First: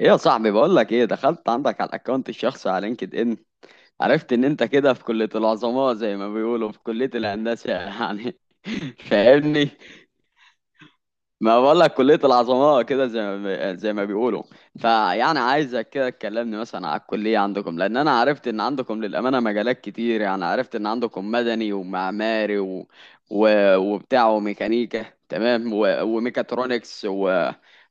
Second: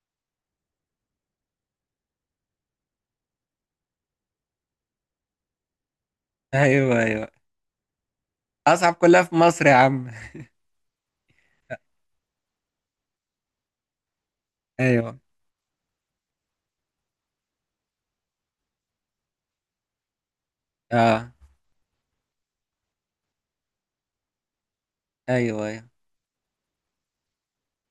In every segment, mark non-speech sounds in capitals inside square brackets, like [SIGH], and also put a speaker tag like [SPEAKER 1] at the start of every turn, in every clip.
[SPEAKER 1] ايه يا صاحبي، بقول لك ايه، دخلت عندك على الاكونت الشخصي على لينكد ان. عرفت ان انت كده في كلية العظماء زي ما بيقولوا، في
[SPEAKER 2] ايوه
[SPEAKER 1] كلية
[SPEAKER 2] ايوه،
[SPEAKER 1] الهندسة يعني.
[SPEAKER 2] اصعب
[SPEAKER 1] [LAUGHS]
[SPEAKER 2] كلها في مصر
[SPEAKER 1] فاهمني.
[SPEAKER 2] يا عم.
[SPEAKER 1] ما بقول لك كلية العظماء كده زي ما بيقولوا.
[SPEAKER 2] ايوه.
[SPEAKER 1] فيعني عايزك كده تكلمني مثلا على الكلية عندكم، لأن أنا عرفت إن عندكم للأمانة مجالات كتير. يعني عرفت إن
[SPEAKER 2] اه.
[SPEAKER 1] عندكم مدني ومعماري و... و... وبتاع وميكانيكا،
[SPEAKER 2] ايوه
[SPEAKER 1] تمام،
[SPEAKER 2] ايوه.
[SPEAKER 1] و... وميكاترونكس، و...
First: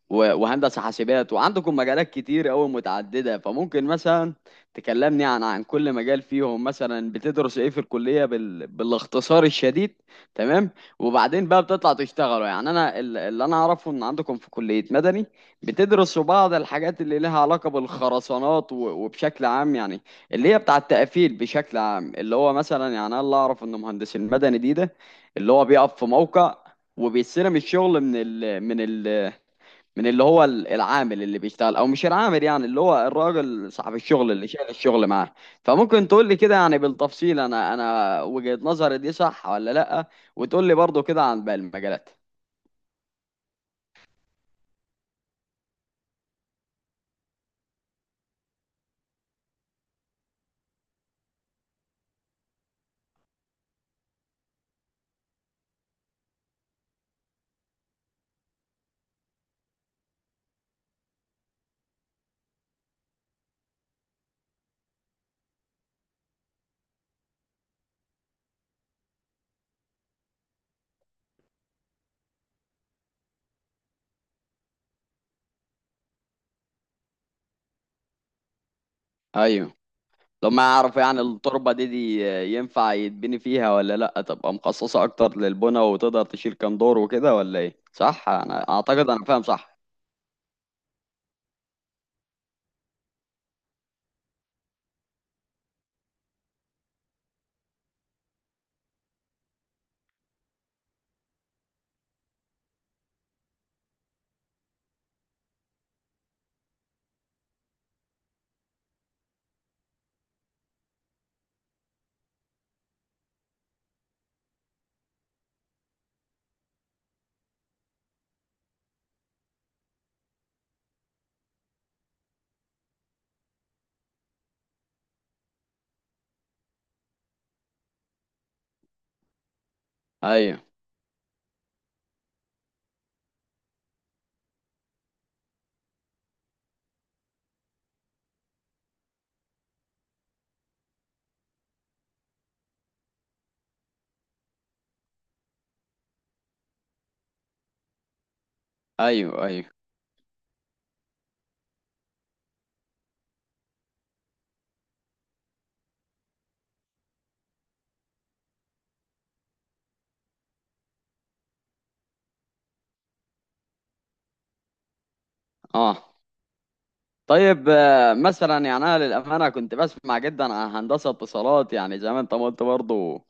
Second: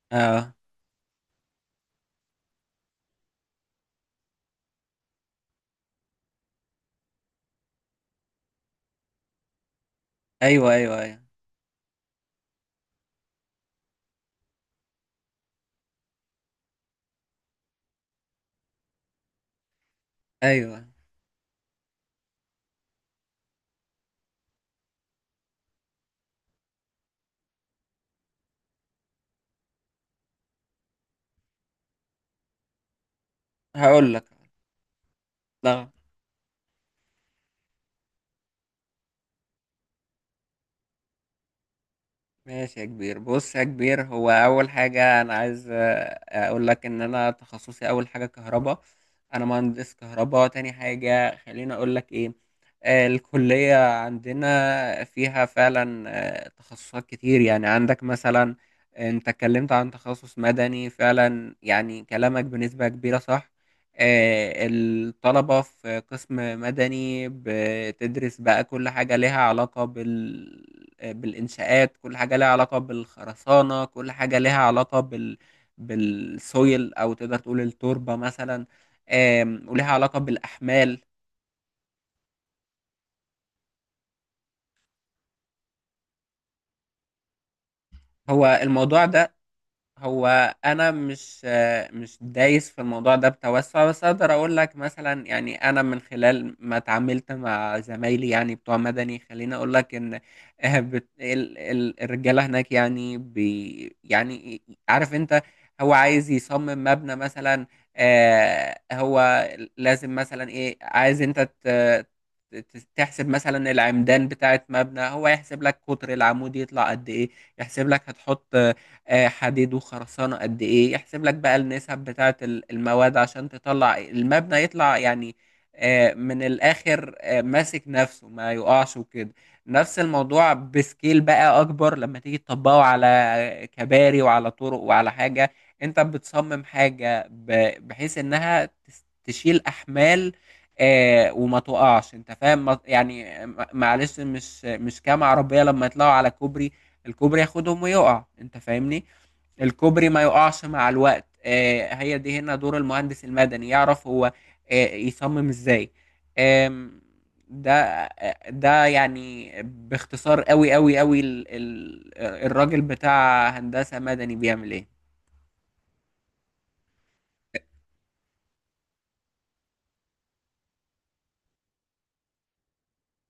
[SPEAKER 1] و...
[SPEAKER 2] اه.
[SPEAKER 1] وهندسة حاسبات، وعندكم مجالات كتير أوي متعددة. فممكن مثلا تكلمني عن كل مجال فيهم، مثلا بتدرس إيه في الكلية بال... بالاختصار الشديد، تمام.
[SPEAKER 2] ايوه ايوه ايوه
[SPEAKER 1] وبعدين بقى بتطلع تشتغلوا يعني. انا اللي انا اعرفه ان عندكم في كلية مدني بتدرسوا بعض الحاجات اللي لها علاقة بالخرسانات و- وبشكل عام يعني، اللي هي بتاع
[SPEAKER 2] ايوه.
[SPEAKER 1] التقفيل بشكل عام، اللي هو مثلا يعني انا اللي اعرف ان مهندس المدني ده اللي هو بيقف في موقع وبيستلم الشغل من اللي هو العامل اللي بيشتغل، او مش العامل يعني، اللي هو الراجل صاحب
[SPEAKER 2] هقول لك
[SPEAKER 1] الشغل اللي شايل الشغل معاه.
[SPEAKER 2] لا.
[SPEAKER 1] فممكن تقول لي كده يعني بالتفصيل، انا وجهة نظري دي صح ولا لا، وتقول لي برضو كده عن باقي المجالات.
[SPEAKER 2] ماشي يا كبير، بص يا كبير، هو اول حاجه انا عايز اقول لك ان انا تخصصي اول حاجه كهرباء. انا مهندس كهرباء. تاني حاجه خليني اقول لك ايه. الكليه عندنا فيها فعلا تخصصات كتير، يعني عندك مثلا. انت اتكلمت عن تخصص مدني، فعلا يعني كلامك بنسبه كبيره صح. الطلبة في قسم مدني بتدرس بقى كل حاجة لها علاقة بالإنشاءات، كل حاجة لها علاقة بالخرسانة، كل حاجة لها علاقة بالسويل أو تقدر تقول التربة مثلا،
[SPEAKER 1] ايوه.
[SPEAKER 2] ولها علاقة
[SPEAKER 1] طب ما اعرف
[SPEAKER 2] بالأحمال.
[SPEAKER 1] يعني التربة دي ينفع يتبني فيها ولا لا، تبقى مخصصة اكتر للبنى وتقدر تشيل كام دور وكده ولا ايه؟ صح؟
[SPEAKER 2] هو
[SPEAKER 1] انا
[SPEAKER 2] الموضوع
[SPEAKER 1] اعتقد انا
[SPEAKER 2] ده
[SPEAKER 1] فاهم صح.
[SPEAKER 2] هو انا مش دايس في الموضوع ده بتوسع، بس اقدر اقول لك مثلا، يعني انا من خلال ما اتعاملت مع زمايلي يعني بتوع مدني، خليني اقول لك ان الرجاله هناك يعني يعني عارف انت، هو عايز يصمم مبنى مثلا. هو لازم مثلا ايه، عايز انت تحسب مثلا العمدان بتاعت مبنى، هو يحسب لك قطر العمود يطلع قد ايه، يحسب لك هتحط حديد وخرسانة قد ايه، يحسب لك بقى النسب بتاعة المواد عشان تطلع المبنى يطلع يعني من الاخر ماسك نفسه ما يقعش وكده. نفس الموضوع
[SPEAKER 1] ايوه
[SPEAKER 2] بسكيل بقى اكبر لما تيجي تطبقه على كباري وعلى طرق وعلى حاجة. انت بتصمم حاجة بحيث انها تشيل احمال وما تقعش، انت فاهم معلش، مش كام عربية لما يطلعوا على كوبري، الكوبري ياخدهم ويقع، انت فاهمني.
[SPEAKER 1] ايوه ايوه.
[SPEAKER 2] الكوبري ما يقعش مع الوقت. هي دي هنا دور المهندس المدني، يعرف هو يصمم ازاي. آم، ده آه، ده يعني باختصار قوي قوي قوي الراجل بتاع هندسة مدني بيعمل ايه.
[SPEAKER 1] اه. طيب مثلا يعني انا للامانه كنت بسمع جدا عن هندسه اتصالات، يعني زي ما انت ما قلت برضه.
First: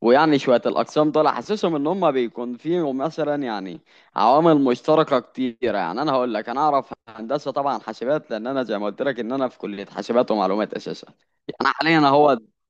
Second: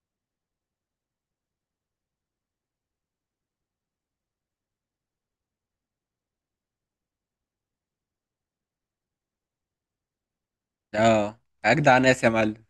[SPEAKER 1] ويعني شويه الاقسام دول حاسسهم ان هم بيكون فيهم مثلا يعني عوامل مشتركه كتيره. يعني انا هقول لك، انا اعرف هندسه طبعا حاسبات لان انا زي ما قلت لك ان انا في كليه حاسبات ومعلومات اساسا
[SPEAKER 2] اه.
[SPEAKER 1] يعني،
[SPEAKER 2] اجدع
[SPEAKER 1] حاليا
[SPEAKER 2] ناس يا
[SPEAKER 1] اهو.
[SPEAKER 2] معلم.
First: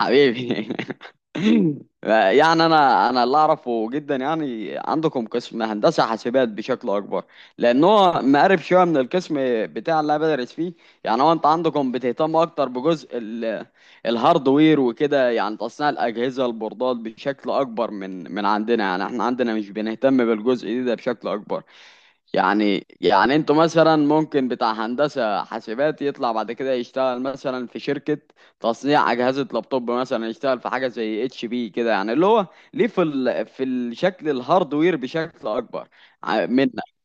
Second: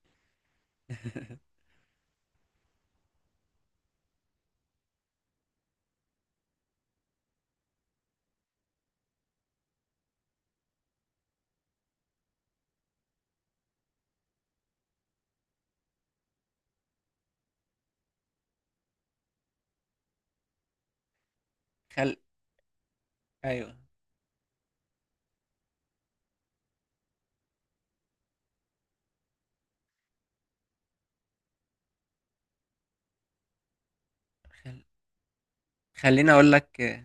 [SPEAKER 1] حبيبي.
[SPEAKER 2] [LAUGHS]
[SPEAKER 1] [LAUGHS] يعني انا اللي اعرفه جدا يعني عندكم قسم هندسه حاسبات بشكل اكبر، لان هو مقارب شويه من القسم بتاع اللي انا بدرس فيه. يعني هو انت عندكم بتهتم اكتر بجزء الهاردوير وكده، يعني تصنيع الاجهزه البوردات بشكل اكبر من عندنا، يعني احنا عندنا مش بنهتم بالجزء ده بشكل اكبر.
[SPEAKER 2] خل
[SPEAKER 1] يعني انتوا
[SPEAKER 2] ايوه،
[SPEAKER 1] مثلا ممكن بتاع هندسة حاسبات يطلع بعد كده يشتغل مثلا في شركة تصنيع أجهزة لابتوب، مثلا يشتغل في حاجة زي اتش بي كده، يعني اللي هو ليه في ال... في الشكل الهاردوير بشكل أكبر.
[SPEAKER 2] خليني
[SPEAKER 1] ع-
[SPEAKER 2] اقول
[SPEAKER 1] منا
[SPEAKER 2] لك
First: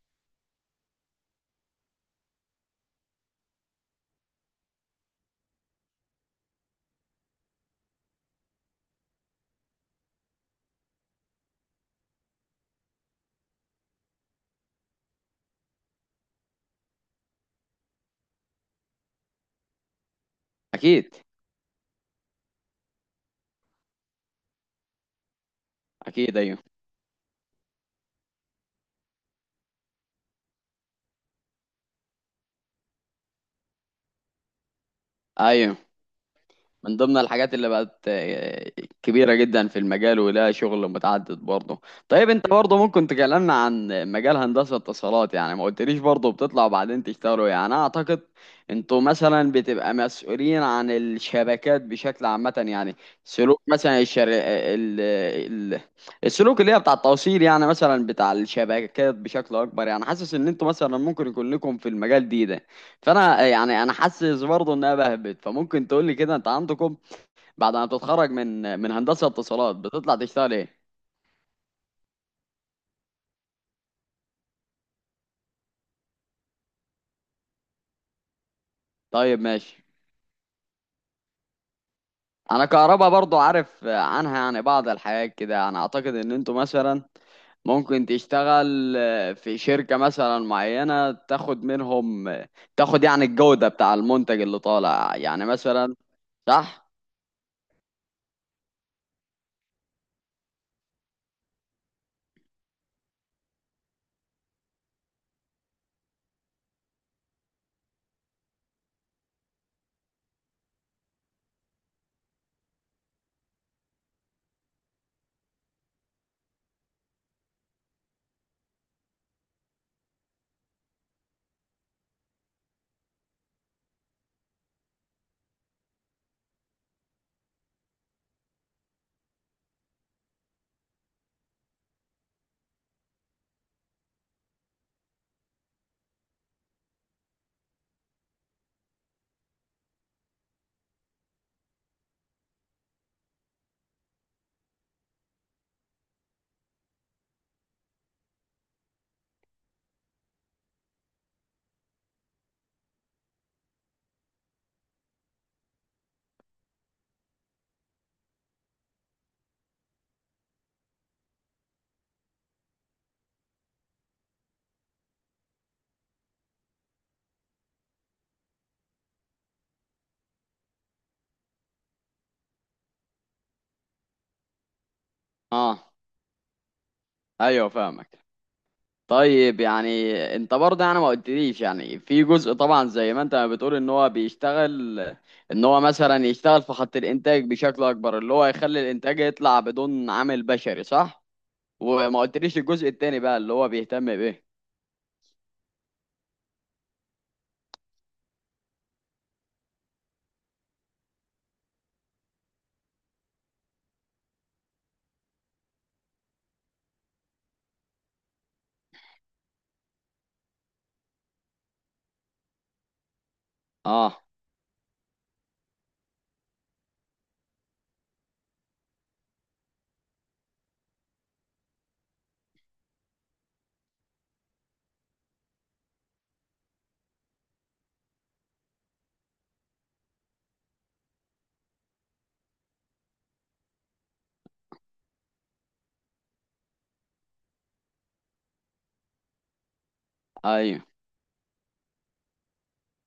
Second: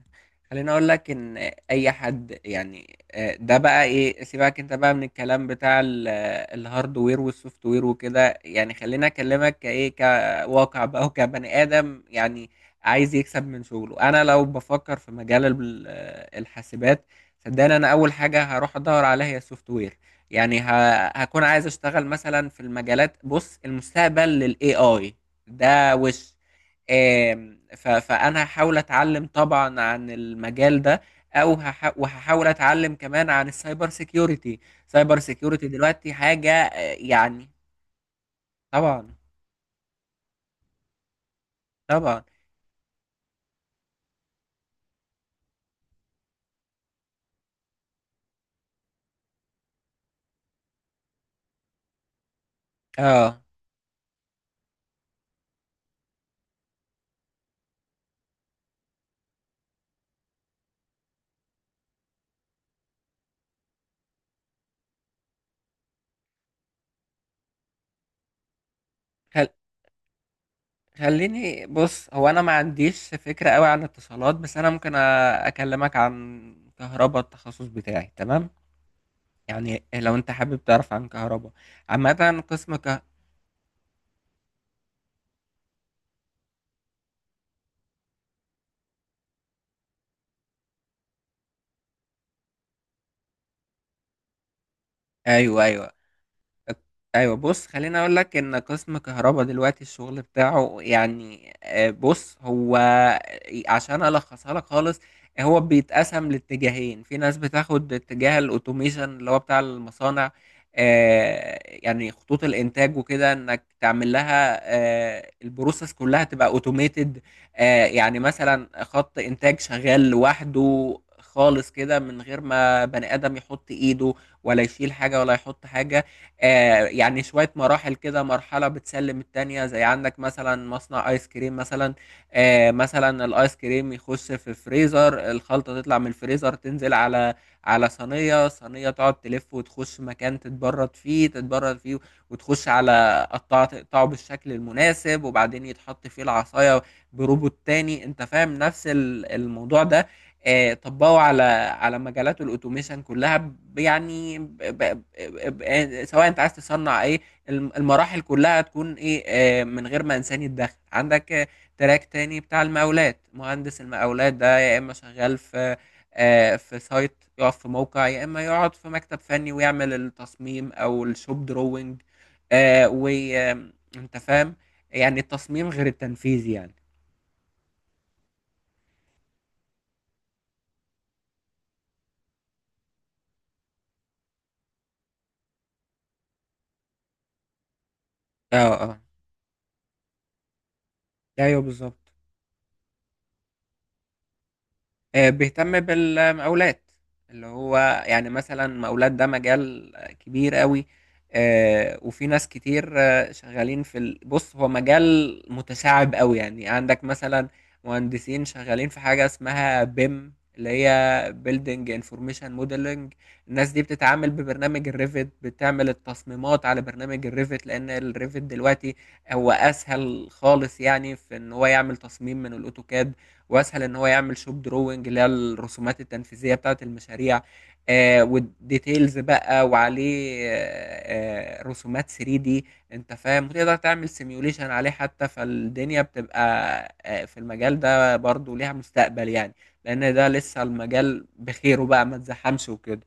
[SPEAKER 2] خليني اقول لك ان اي حد يعني ده بقى ايه، سيبك انت بقى من الكلام بتاع الهاردوير والسوفت وير وكده، يعني خليني اكلمك كايه كواقع بقى وكبني ادم. يعني عايز يكسب من شغله. انا لو بفكر في مجال الحاسبات، صدقني انا اول حاجه هروح ادور عليها هي السوفت وير. يعني
[SPEAKER 1] أكيد.
[SPEAKER 2] هكون عايز اشتغل مثلا في المجالات، بص المستقبل للاي اي ده وش.
[SPEAKER 1] أكيد أيوه.
[SPEAKER 2] فانا هحاول اتعلم طبعا عن المجال ده، او وهحاول اتعلم كمان عن السايبر سيكيورتي. سايبر سيكيورتي
[SPEAKER 1] أيوه،
[SPEAKER 2] دلوقتي حاجة
[SPEAKER 1] من ضمن
[SPEAKER 2] يعني.
[SPEAKER 1] الحاجات اللي بقت
[SPEAKER 2] طبعا.
[SPEAKER 1] كبيرة جدا في المجال ولها شغل متعدد برضه.
[SPEAKER 2] طبعا.
[SPEAKER 1] طيب انت برضه ممكن تكلمنا عن مجال هندسة اتصالات؟ يعني ما قلتليش برضه بتطلع وبعدين تشتغلوا يعني. انا اعتقد انتوا مثلا بتبقى مسؤولين عن الشبكات بشكل عامة يعني،
[SPEAKER 2] اه.
[SPEAKER 1] سلوك مثلا الشر... آه، ال... ال... السلوك اللي هي بتاع التوصيل، يعني مثلا بتاع الشبكات بشكل اكبر. يعني حاسس ان انتوا مثلا ممكن يكون لكم في المجال ده. فانا يعني انا حاسس برضه انها بهبت. فممكن تقول لي كده انت عندكم بعد ما بتتخرج من هندسه
[SPEAKER 2] خل-
[SPEAKER 1] اتصالات بتطلع تشتغل ايه؟
[SPEAKER 2] خليني بص، هو انا ما عنديش فكرة قوي عن اتصالات، بس انا ممكن اكلمك عن كهرباء التخصص بتاعي، تمام؟
[SPEAKER 1] طيب
[SPEAKER 2] يعني
[SPEAKER 1] ماشي.
[SPEAKER 2] لو انت حابب تعرف عن كهرباء عامة،
[SPEAKER 1] انا
[SPEAKER 2] قسم
[SPEAKER 1] كهربا برضه عارف عنها يعني بعض الحاجات كده. انا اعتقد ان انتوا مثلا ممكن تشتغل في شركه مثلا معينه، تاخد منهم تاخد يعني الجوده بتاع المنتج اللي طالع يعني
[SPEAKER 2] ايوه ايوه
[SPEAKER 1] مثلا، صح؟
[SPEAKER 2] ايوه. بص خليني اقول لك ان قسم كهرباء دلوقتي الشغل بتاعه يعني آه، بص هو آه، عشان الخصها لك خالص، هو بيتقسم لاتجاهين. في ناس بتاخد اتجاه الاوتوميشن، اللي هو بتاع المصانع، يعني خطوط الانتاج وكده، انك تعمل لها البروسيس كلها تبقى اوتوميتد. يعني مثلا خط انتاج شغال لوحده خالص كده من غير ما بني ادم يحط ايده، ولا يشيل حاجه ولا يحط حاجه. يعني شوية مراحل كده مرحلة بتسلم التانية، زي عندك مثلا مصنع ايس كريم مثلا. مثلا الايس كريم يخش في الفريزر، الخلطة تطلع من الفريزر تنزل على صينية، صينية تقعد تلف وتخش مكان تتبرد فيه، وتخش على قطعة تقطعه بالشكل المناسب، وبعدين يتحط فيه العصاية بروبوت تاني، انت فاهم نفس الموضوع ده طبقوا على مجالات الاوتوميشن كلها سواء انت عايز تصنع ايه، المراحل كلها تكون ايه، من غير ما انسان يتدخل. عندك تراك تاني بتاع المقاولات، مهندس المقاولات ده يا اما شغال في في سايت، يقف في موقع، يا اما يقعد في مكتب فني ويعمل التصميم او الشوب دروينج، وانت فاهم يعني التصميم غير
[SPEAKER 1] اه
[SPEAKER 2] التنفيذ يعني.
[SPEAKER 1] ايوه فاهمك. طيب يعني انت برضه يعني ما قلتليش يعني، في جزء طبعا زي ما انت ما بتقول ان هو بيشتغل، ان هو مثلا يشتغل في خط الانتاج بشكل اكبر، اللي هو
[SPEAKER 2] اه.
[SPEAKER 1] يخلي
[SPEAKER 2] اه
[SPEAKER 1] الانتاج يطلع بدون عامل بشري، صح؟
[SPEAKER 2] ايوه بالظبط.
[SPEAKER 1] وما قلتليش الجزء التاني بقى اللي هو بيهتم بايه.
[SPEAKER 2] بيهتم بالمقاولات اللي هو، يعني مثلا مقاولات ده مجال كبير قوي وفي ناس كتير شغالين في بص هو مجال متشعب قوي. يعني عندك مثلا مهندسين شغالين في حاجة اسمها بيم، اللي هي بيلدينج انفورميشن موديلنج. الناس دي
[SPEAKER 1] اه
[SPEAKER 2] بتتعامل ببرنامج الريفت، بتعمل التصميمات على برنامج الريفت، لان الريفت دلوقتي هو اسهل خالص، يعني في ان هو يعمل تصميم من الاوتوكاد، واسهل ان هو يعمل شوب دروينج اللي هي الرسومات التنفيذيه بتاعه المشاريع والديتيلز بقى، وعليه رسومات 3 دي، انت فاهم، وتقدر تعمل سيميوليشن عليه حتى. فالدنيا بتبقى في المجال ده برضو ليها مستقبل يعني، لان ده لسه
[SPEAKER 1] ايوه
[SPEAKER 2] المجال بخيره بقى، ما تزحمش وكده.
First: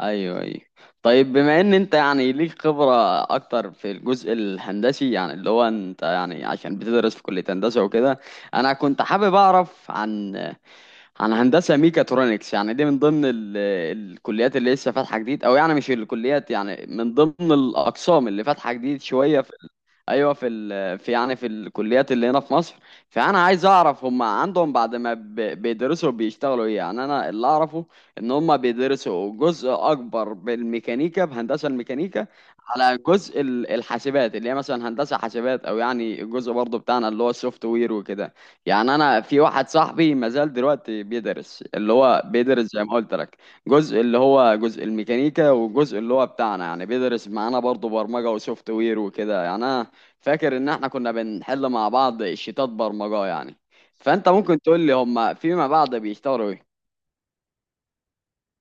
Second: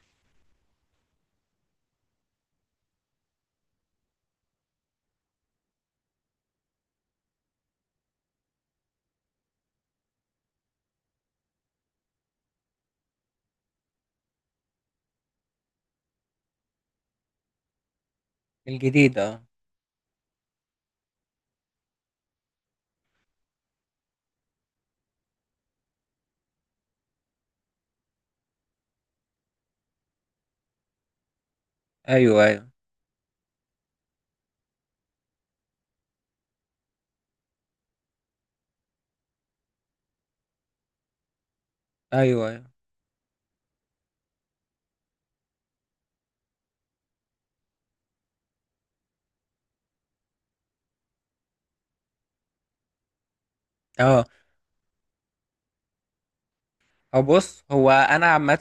[SPEAKER 1] ايوه ايوه. طيب بما ان انت يعني ليك خبرة اكتر في الجزء الهندسي، يعني اللي هو انت يعني عشان بتدرس في كلية هندسة وكده، انا كنت حابب اعرف عن عن هندسة ميكاترونكس، يعني دي من ضمن ال... الكليات اللي لسه فاتحة جديد، او يعني مش الكليات يعني، من ضمن الاقسام اللي فاتحة جديد
[SPEAKER 2] الجديد اه.
[SPEAKER 1] شوية ايوه، في ال... في يعني في الكليات اللي هنا في مصر. فانا عايز اعرف هم عندهم بعد ما ب... بيدرسوا بيشتغلوا ايه؟ يعني انا اللي اعرفه ان هم بيدرسوا جزء اكبر بالميكانيكا، بهندسه الميكانيكا،
[SPEAKER 2] ايوه ايوه
[SPEAKER 1] على جزء الحاسبات اللي هي مثلا هندسه حاسبات، او يعني الجزء برضه بتاعنا اللي هو السوفت وير وكده. يعني انا في واحد صاحبي ما زال دلوقتي بيدرس، اللي هو
[SPEAKER 2] ايوه
[SPEAKER 1] بيدرس
[SPEAKER 2] ايوه.
[SPEAKER 1] زي ما قلت لك جزء اللي هو جزء الميكانيكا وجزء اللي هو بتاعنا، يعني بيدرس معانا برضه برمجه وسوفت وير وكده. يعني انا فاكر ان احنا كنا بنحل مع بعض شيتات برمجة يعني.
[SPEAKER 2] اه.
[SPEAKER 1] فانت ممكن تقول لي هما فيما بعد بيشتغلوا ايه؟
[SPEAKER 2] هو بص هو انا عامه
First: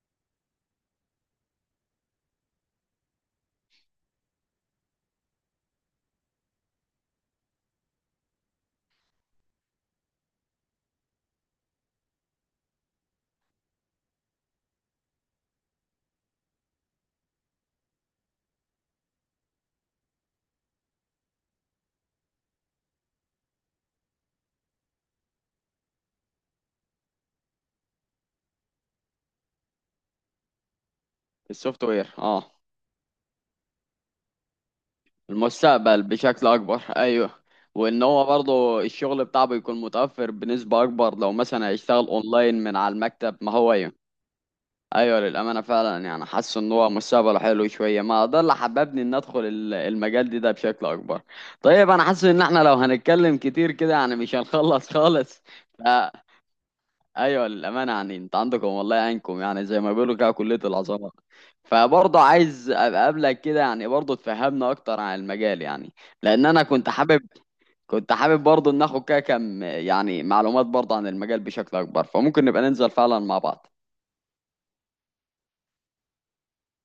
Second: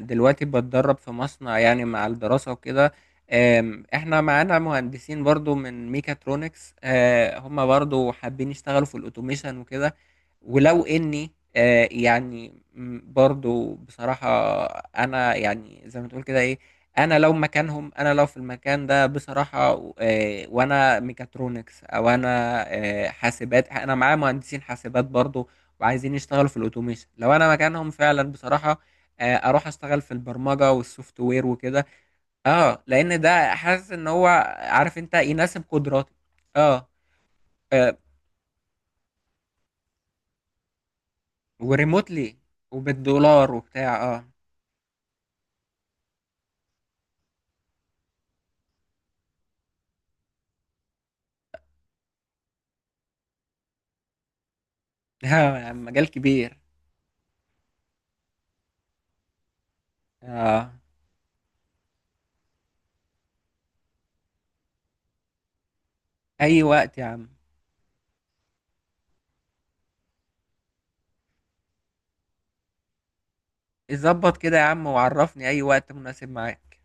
[SPEAKER 2] دلوقتي بتدرب في مصنع يعني مع الدراسه وكده. احنا معانا مهندسين برضو من ميكاترونكس، هم برضو حابين يشتغلوا في الاوتوميشن وكده، ولو اني برضو بصراحة، انا يعني زي ما تقول كده ايه، انا لو مكانهم، انا لو في المكان ده بصراحة وانا ميكاترونكس، او انا حاسبات، انا معايا مهندسين حاسبات برضو وعايزين يشتغلوا في الاوتوميشن، لو انا مكانهم فعلا بصراحة اروح اشتغل في البرمجة والسوفت وير
[SPEAKER 1] السوفت
[SPEAKER 2] وكده.
[SPEAKER 1] وير، اه.
[SPEAKER 2] اه لان ده حاسس ان هو، عارف انت، يناسب
[SPEAKER 1] المستقبل
[SPEAKER 2] قدراتي.
[SPEAKER 1] بشكل اكبر،
[SPEAKER 2] اه.
[SPEAKER 1] ايوه.
[SPEAKER 2] آه
[SPEAKER 1] وان هو برضه الشغل بتاعه بيكون متوفر بنسبة اكبر لو مثلا هيشتغل
[SPEAKER 2] وريموتلي
[SPEAKER 1] اونلاين من على المكتب،
[SPEAKER 2] وبالدولار
[SPEAKER 1] ما هو ايوه.
[SPEAKER 2] وبتاع، اه.
[SPEAKER 1] ايوه للامانه فعلا، يعني حاسس ان هو مستقبله حلو شويه، ما ده اللي حببني ان ادخل المجال ده بشكل اكبر. طيب انا حاسس ان احنا لو هنتكلم كتير كده يعني مش هنخلص
[SPEAKER 2] آه
[SPEAKER 1] خالص.
[SPEAKER 2] يا عم مجال كبير.
[SPEAKER 1] ايوه للامانه، يعني انت عندكم والله عينكم يعني زي ما بيقولوا كده كليه
[SPEAKER 2] اه.
[SPEAKER 1] العظمه. فبرضه عايز ابقى قبلك كده يعني برضه تفهمنا اكتر عن المجال يعني، لان
[SPEAKER 2] اي
[SPEAKER 1] انا كنت
[SPEAKER 2] وقت يا
[SPEAKER 1] حابب،
[SPEAKER 2] عم.
[SPEAKER 1] كنت حابب برضه ناخد كده كم يعني معلومات برضه عن المجال بشكل اكبر، فممكن نبقى ننزل فعلا مع بعض.
[SPEAKER 2] ظبط كده يا عم وعرفني اي وقت مناسب معاك.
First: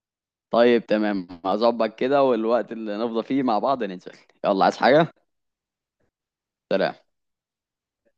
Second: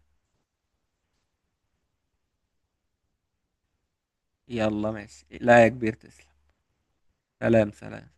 [SPEAKER 1] طيب تمام، هظبط كده، والوقت اللي نفضى فيه مع بعض ننزل. يلا، عايز
[SPEAKER 2] يلا
[SPEAKER 1] حاجه؟
[SPEAKER 2] ماشي، لا يا كبير تسلم.
[SPEAKER 1] سلام.
[SPEAKER 2] سلام. سلام.